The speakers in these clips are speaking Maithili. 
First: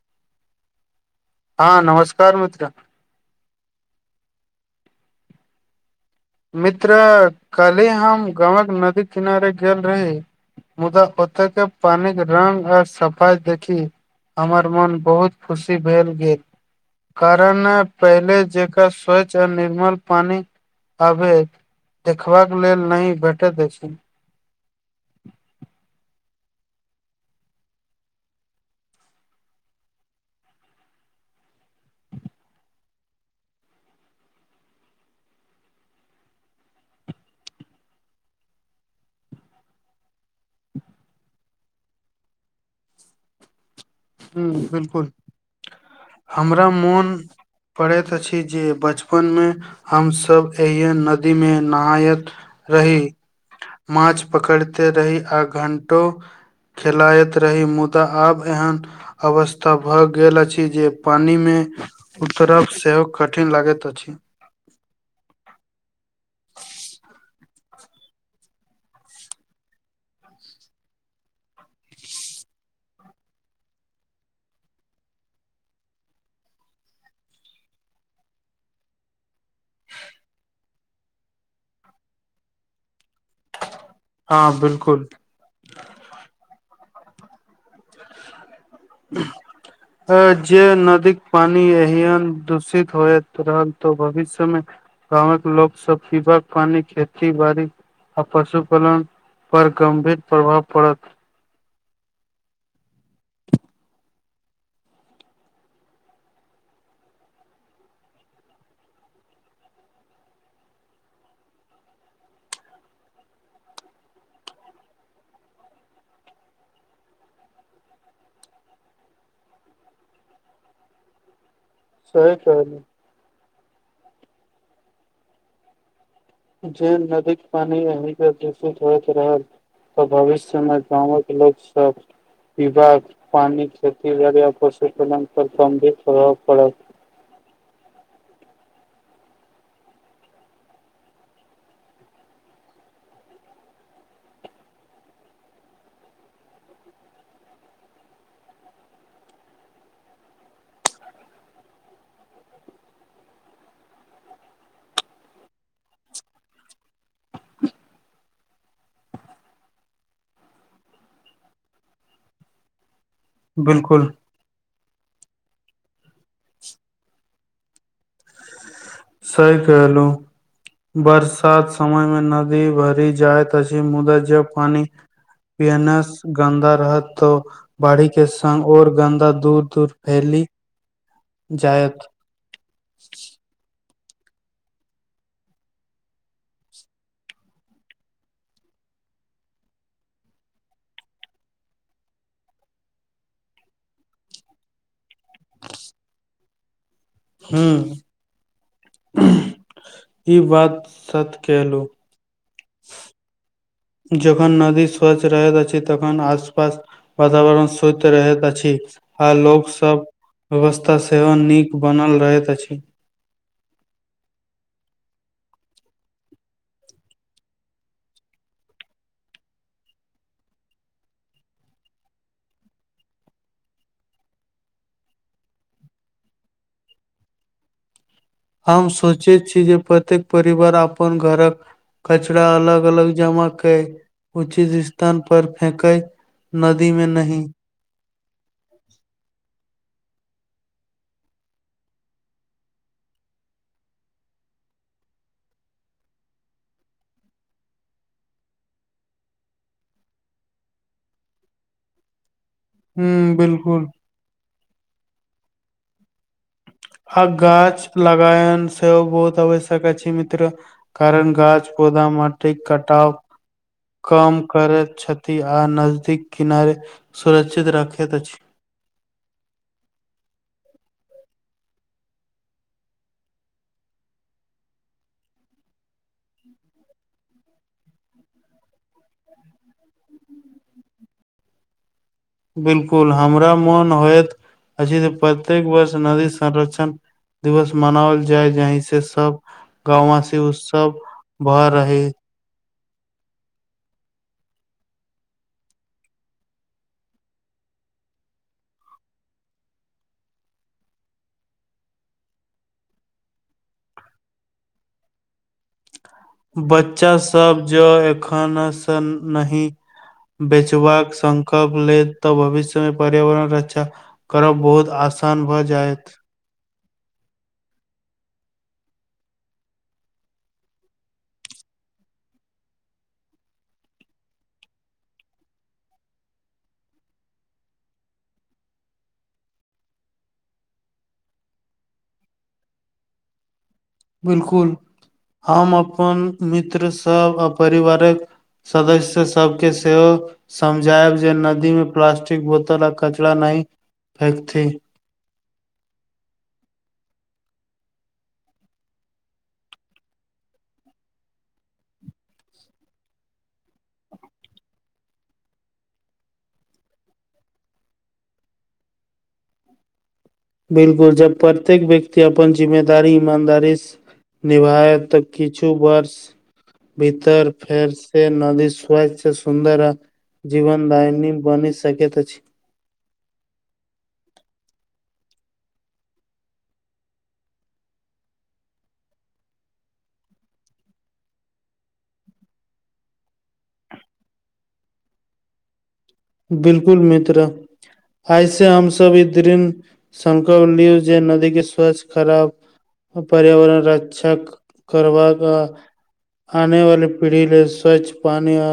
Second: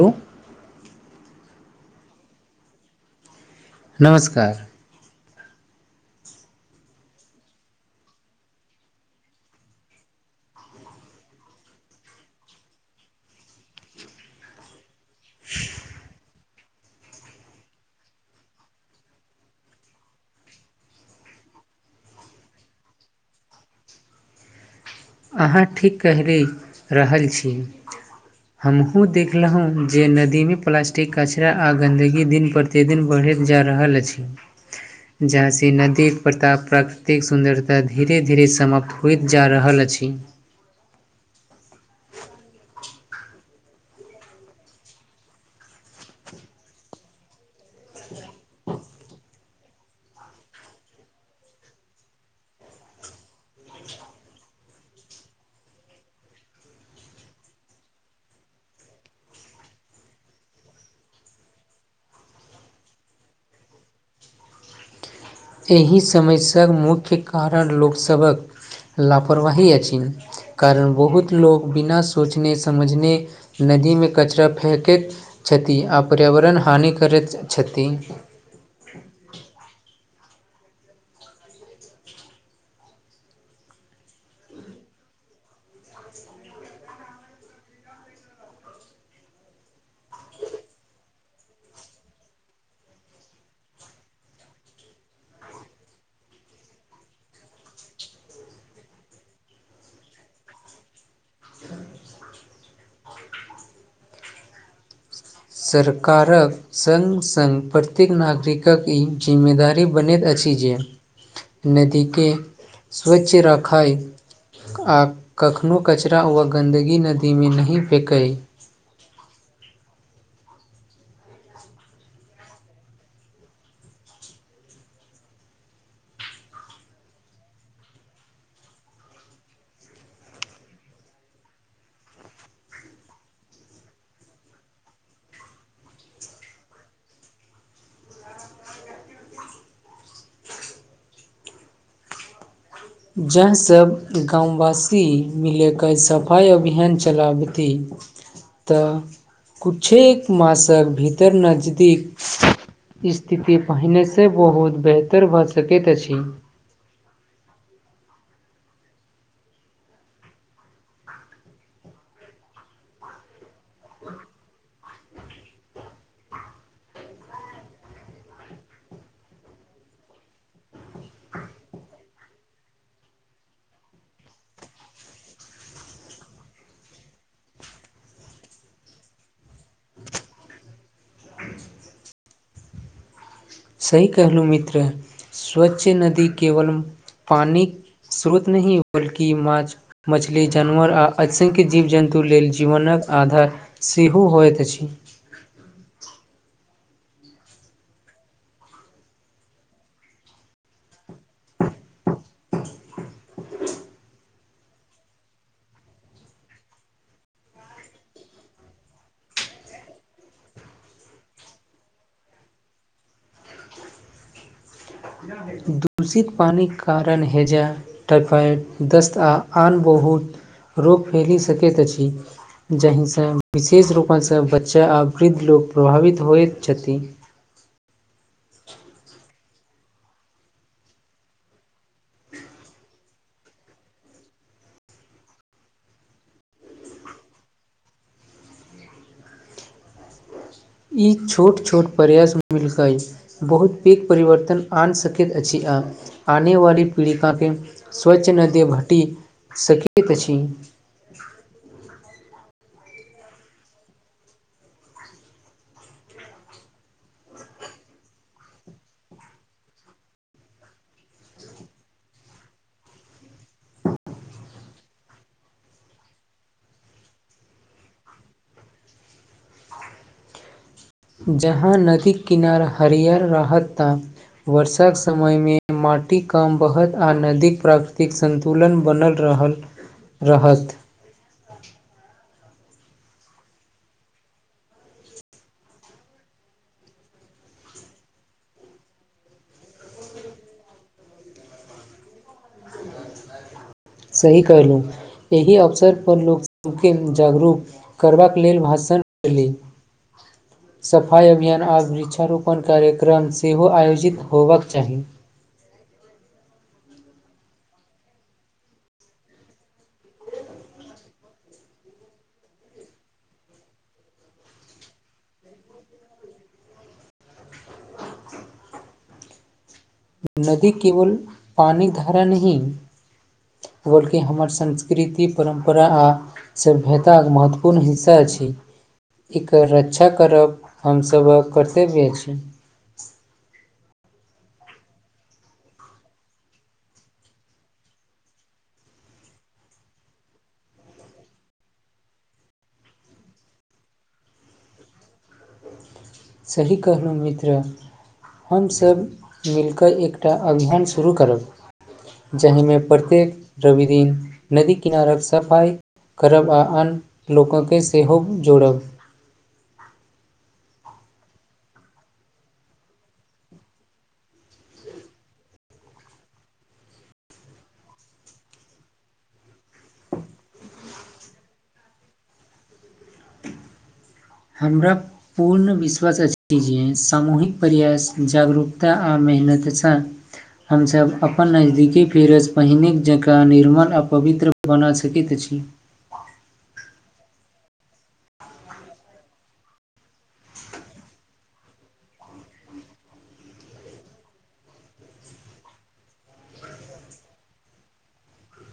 लो हँ नमस्कार मित्र नमस्कार मित्र कलही हम गवक नदी किनारे गेल रही मुदा ओतऽ के पानिक रंग आर सफाइ देखी हमर मोन बहुत खुशी भेल गेल कारण है पहिले जेकां स्वच्छ आ निर्मल पानी अबे देखबाक लेल नहि भेटैत अछिन अहाँ ठीक कहि रहल छी हमहु देखलहुं जे नदी मे प्लास्टिक कचरा आ गंन्दगी दिन पर कते दिन बढ़ैत जा रहल अछि जाहिसँ नदीक प्रताप प्राकृतिक सुन्दरता धीरे धीरे समाप्त होइत जा रहल अछि ह [inaudible] हं बिलकुल हमरा मोन पढ़ैत अछि जे बचपन मे हमसब जहिया नदी मे नहायत रहि माछ पकड़ते रहि आ घंटो खेलाायइत रही मुदा आब एहन अवस्था भऽ गेल अछि जे पानि मे उतरब सेहो कठिन लागैत अछि एहि समयसँ मुख्य कारण लोकसभक लापरवाही अछि कारण बहुत लोक बिना सोचने समझने नदीमे कचरा फेकैत छथि आ पर्यावरण हानि करैत छथि हँ बिलकुल [inaudible] जे नदीक पानी यहन दूषित होत रहल तो भविष्य मे गाँवक लोक सब पीब पानी खेती बाड़ी आ पशुपालन पर गम्भीर प्रभाव पड़त सरकारक सङ्ग सङ्ग प्रत्येक नागरिकक ई जिम्मेदारी बनैत अछि जे नदी के स्वच्छ रखाय आ कखनो कचरा व गन्दगी नदीमे नहि फेकय सही कहह जे नदीक पानी अहीं पर दूषित होइत रहल तऽ भविष्य मे गाँव के लोक सब इ बार पानि खेती आओर पशुपालन पर गंभीर प्रभाव पड़त जाहिसँ गामववासी मिलयके सफाइ अभियान चलाबतै तऽ किछु मासक भीतर नजदीक स्थिति पहिनेसँ बहुत बेहतर भऽ सकैत अछि बिलकुल सही कहलहु बरसात समय मे नदी भरि जाइत अछि मुदादा जब पानि पिय ने सेहो गन्दा रहत त बाढ़ी के संगङ् और गन्दा दूर दूर फैल जायत सही कहलू मित्र स्वच्छ नदी केवल पानि स्रोत नहि बल्कि माछ मछली जानवर आ असंख्य जीव जन्तु लेल जीवनक आधार सेहो होइत अछि हू ई बात सत कलहुँ [unintelligible] जखन नदी स्वच्छ रहैत अछि तखन आस पास वातावरण स्वक्ष रहैत अछि आ लोक सब व्यवस्था सेहो नीक बनल रहैत अछि दूषित पानि कारण हैजा टाइफॉइड दस्त आ आन बहुत रोग फैलि सकैत अछि जाहिसँ विशेष रूपाससँ बच्चा आ वृद्ध लोक प्रभावित होइत छथिन हम सोचे छी जे प्रत्येक परिवार अपन घरक कचराा अलग अलग जमा के उचित स्थान पर फेके नदी में नहिं ई छोट छोट प्रयास मिलकै बहुत पैघ परिवर्तन आन सकैत अछि आ आने वाली पीड़िकाके स्वच्छ नदे हटि सकैत अछि हुँ बिलकुल आ गाछ लगायन सेहो बहुत आवश्यक अछि मित्र कारण गाछ पौधा माटि कटााव कम करैत छथि आ नजदीक किनारे सुरक्षित रखैत अछि जहां नदी किनार हरियर रहत तऽ वर्षाक समय मे माटि कम बहत आ नदीक प्राकृतिक संत सँतुलन बनल रहल रहत बिलकुल हमरा मोन होइत अछि जे प्रत्येक वर्ष नदी संरक्षण दिवस मनाओल जाय जहि से सब गाँववासी उत्सव भर रहे सही कयलहुँ एहि अवसरपर लोकसभके जागरूक करबाक लेल भाषण दी सफाइ अभियान आब वृक्षारोपण कार्यक्रम सेहो आयोजित होयबाक चाही बच्चा सब जो एखनसँ नही बेचबाक संकल्प ले तऽ भविष्यमे पर्यावरण रक्षा करब बहुत आसान भऽ जायत नदी केवल पानी धारा नहि बोलकि हमर संस्कृति परम्परा आ सभ्यताके महत्वपूर्ण हिस्सा छै एकर रक्षा करब हमसभक कर्तव्य अछी बिलकुल हम अपन मित्र सब आ परिवारक सदस्य सभके सेहो समझायब जे नदी में प्लास्टिक बोतल आ कचरा नहि फेेकथि सही कहलहुँ मित्र हमसभ मिलकऽ एकटा अभियान शुरू करब जाहिमे प्रत्येक रवि दिन नदी किनारक सफाइ करब आ आन लोक के सेहो जोड़ब बिल्कुल जब प्रत्येक व्यक्त अपन जिम्मेदारी इमानदारी निभायत त किछु वर्ष भीतर फेर से नदी स्वच्छ स सुन्दर है जीवनदायनी बनी सकैत अछि हमरा पूर्ण विश्वास अछि जे सामूहिक प्रयास जागरूकता आ मेहनत सँ हमसभ अपन नजदीकी फेरस पहिने जकाँ निर्मल आ पवित्र बना सकैत अछि बिलकुल मित्र आयसे हमसब इ दृिन संकल्प लिय जे नदी के स्वच्छ करब पर्यावरण रक्षा करबाक आने वाली पीढ़ी लेल स्वच्छ पानी आ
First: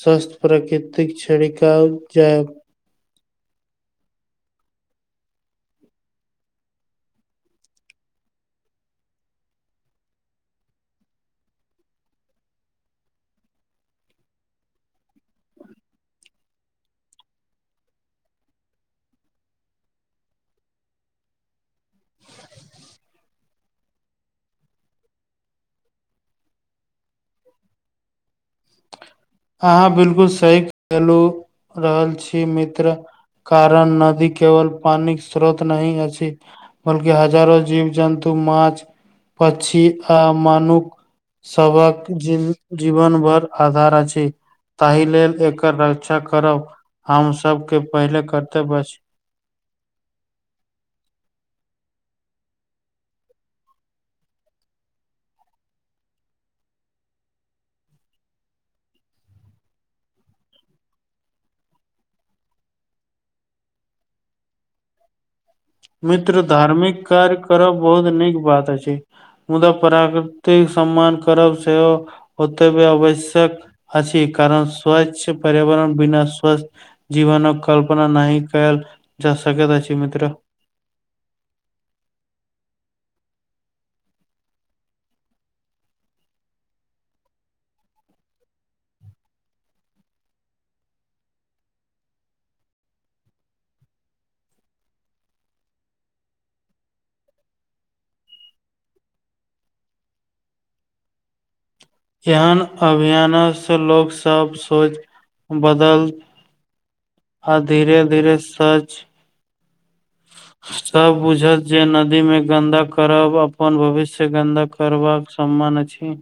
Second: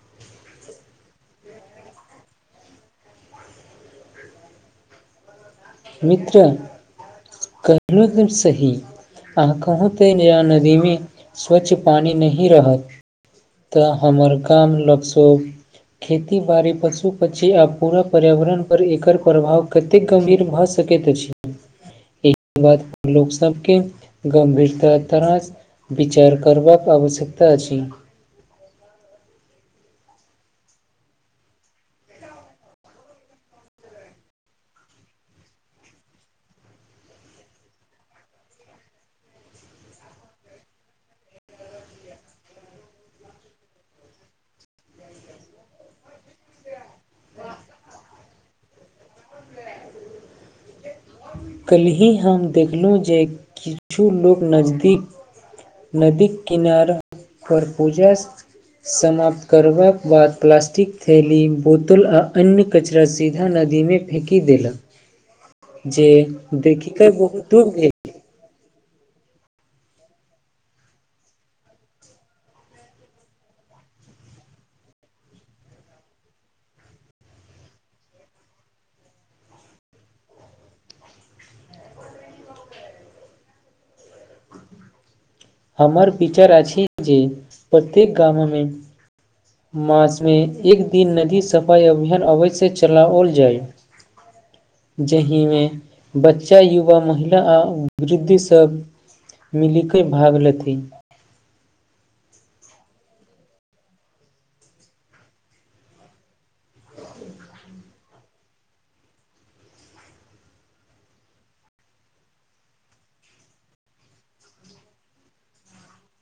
स्वस्थ प्राकृतिक छड़िका जायब मित्र कहलो एकदम सही अहाँ कहू ते नया नदीमे स्वच्छ पानी नहि रहत तऽ हमर गाम लोकसभ खेती बाड़ी पशु पक्षी आ पूरा पर्यावरण पर एकर प्रभाव कतेक गं्भीर भऽ सकैत अछि एहि के बाद लोक सबके गं्भीरता ततरास विचार करबाक आवश्यकता अ अहाँ बिलकुल सही कहलू रहल छी मित्र कारण नदी केवल पानी स्रोत नहि अछि बलकि हजारो जीव जन्तु मछ पछी आ मानुक सबक जी जीवन भर आधार अछि ताहि लेल एकर रक्षा करब हम सबके पहिले कर्तेव्य अछि कल्हि हम देखलहुँ जे किछु लोक नजदीक नदी किनारा पर पूजा समाप्त करबाक बाद प्लास्टिक थैली बोतल आ अन्य कचड़ा सीधा नदी मे फेकी देलक जे मित्र देखि धार्मिक कऽ कार्य बहुत दुःख करब भेल। बहुत नीक बात अछि मुदा प्राकृतिक सम्मान करब सेहो ओतबे आवश्यक अछि कारण स्वच्छ पर्यावरण बिना स्वस्थ जीवन कल्पना नहि कल जा सकैत अछि मित्र हमर विचार अछि जे प्रत्येक गाम मे मासमे एक दिन नदी सफाइ अभियान अवश्य चलाओल जाय जाहिमे बच्चा युवा महिला आ वृद्ध सब मिलिके भाग लेथि एहन अभियान से लोकग सब सोच बदल आ धीरे धीरे सच सब बुझत जे नदी में गन्दा करब अपन भविष्य गन्दा करबाक सम्मान अछि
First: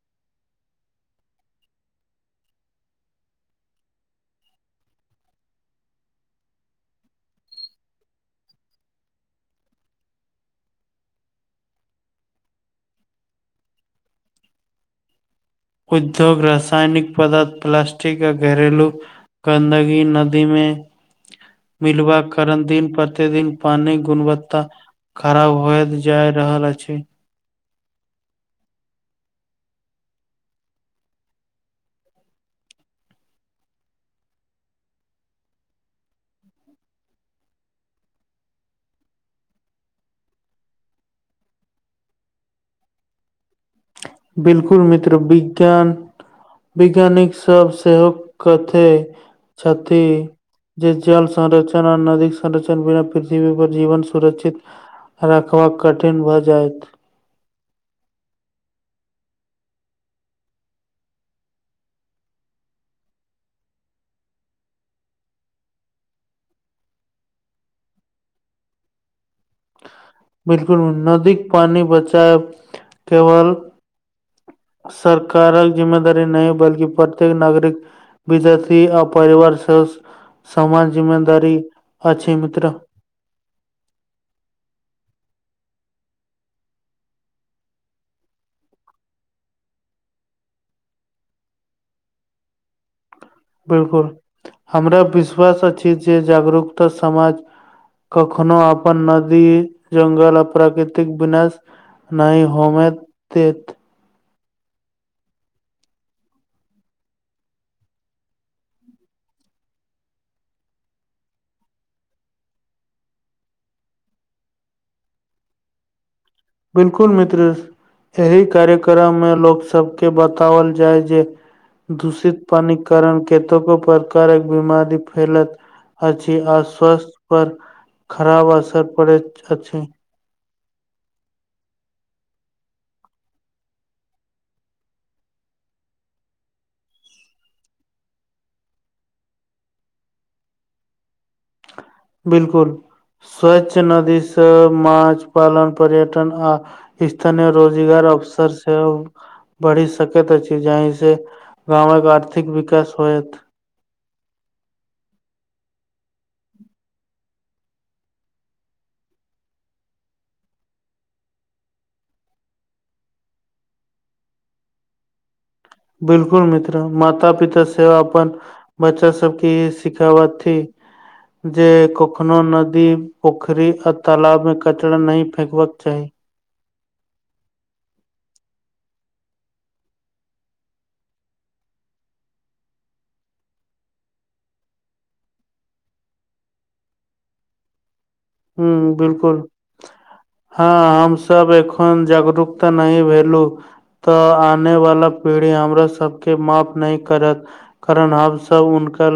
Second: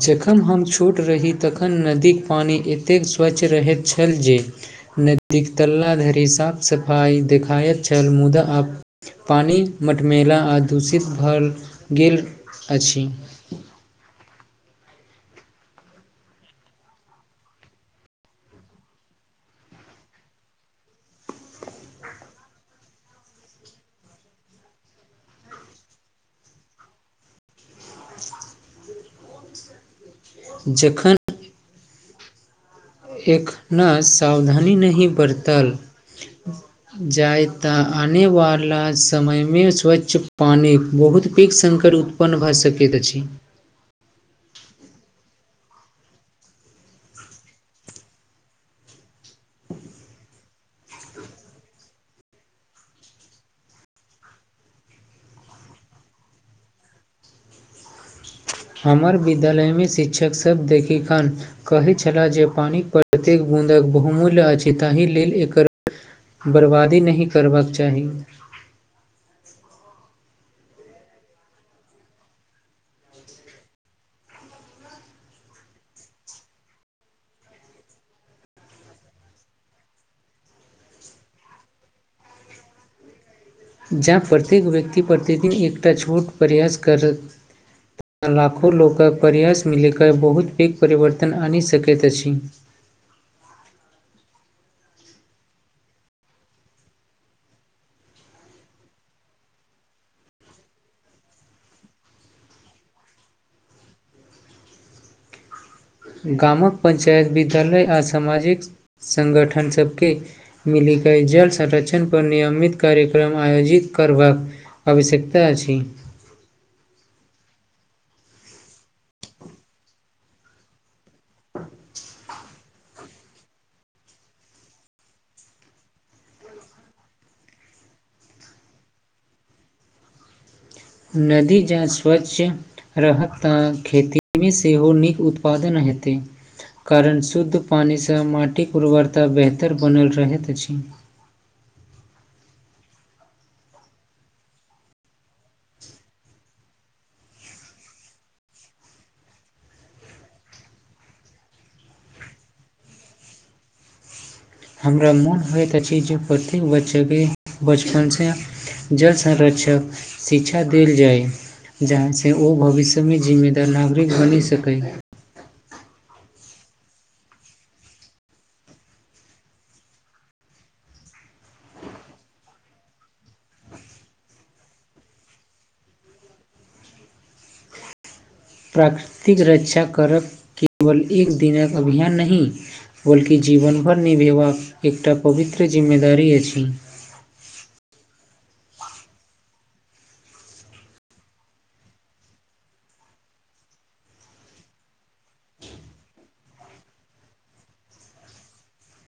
जखन हम छोट रही तखन नदीक पानि एतेक स्वच्छ रहैत छल जे नदीक तल्ला धरि साफ सफाइ देखायत छल मुदा आब पानि मठमेला आ दूषित भल गेल अछि उद्योग रसायनिक पदार्थ प्लास्टिक आ घरेलू गन्दगी नदी मे मिलवाक कारण दिन प्रतिदिन पानि क गुणवत्ता खराब होए जाय रहल अछि। जखन एखना सावधानी नहि बरतल। जाय तऽ आनेवाला समयमे स्वच्छ पानि बहुत पैघ संकट होयत। अपन भऽ सकैत अछि। बिल्कुल मित्र विज्ञान वैज्ञानिक सभ सेहो कहते छथि जे जल संरक्षण आ नदीक संरक्षण बिना पृथ्वी पर जीवन सुरक्षित रखबाक कठिन भऽ जायत। हमर विद्यालयमे शिक्षक सभ देखिक हन अखन ते अहाँके कमाल भऽ गेलै, सबटा अहाँके गाय, अपन दूध, अपन गाछक आम, अपन गाछक बरबादी नहि करबाक चाही बिल्कुल नदी के पानी बचायब केवल सरकारक जिम्मेदारी नहि, बल्कि प्रत्येक नागरिक। विद्यार्थी आ परिवार सेहो समान जिम्मेदारी अछि, मित्र। जँ प्रत्येक व्यक्ति प्रतिदिन एकटा छोट प्रयास करत। लाखो लोक प्रयास मिललिक बहुत पैघ परिवर्तन आनि सकैत अछि। बिल्कुल, हमरा विश्वास अछि जे जागरूकता समाज कखनो अपन नदी, जंगल आ प्राकृतिक विनाश नहि होमे देत गामक पञ्चायत, विद्यालय आ सामाजिक संगठनसभके मिलिके जल संरक्षण पर नियमित कार्यक्रम आयोजित करबाक। आवश्यकता अछि बिल्कुल मित्र, एहि कार्यक्रममे लोकसभके बताओल जाय। जे दूषित पानिक कारण केतको प्रकारक बीमारी फैलत। अछि आ स्वास्थ्य पर खराब असर पड़ैत अछि। नदी जहा स्वच्छ रहत तऽ खेतीमे सेहो नीक उत्पादन हेतै। कारण शुद्ध पानिसँ माटिक उर्वरता बेहतर बनल रहैत अछि। बिल्कुल, स्वच्छ नदीसँ माछ पालन, पर्यटन आ स्थानीय रोजगारक अवसर सेहो। बढ़ि सकैत अछि, जाहि से गाँवक आर्थिक विकास होयत। हमरा मोन होइत अछि जे प्रत्येक बच्चाके बचपनसँ जल संरक्षणक शिक्षा देल जाय। जाहिसँ ओ भविष्य मे जिम्मेदार नागरिक बनि सकैए। बिल्कुल मित्र, माता पिता सेहो अपन बच्चा सभके ई सिखाबथि। जे कखनो नदी, पोखरी आ तालाबमे कचरा नहि फेकबाक चाही। प्राकृतिक रक्षा करब केवल एक दिनक अभियान नहि। बल्कि जीवनभर निभेबाक एकटा पवित्र जिम्मेदारी अछि। हू बिलकुल हँ, हमसभ एखन जागरूकता नहि भेलहुँ। तऽ आनेवाला पीढ़ी हमरा सभके माफ नहि करत। कारण हमसभ हुनकर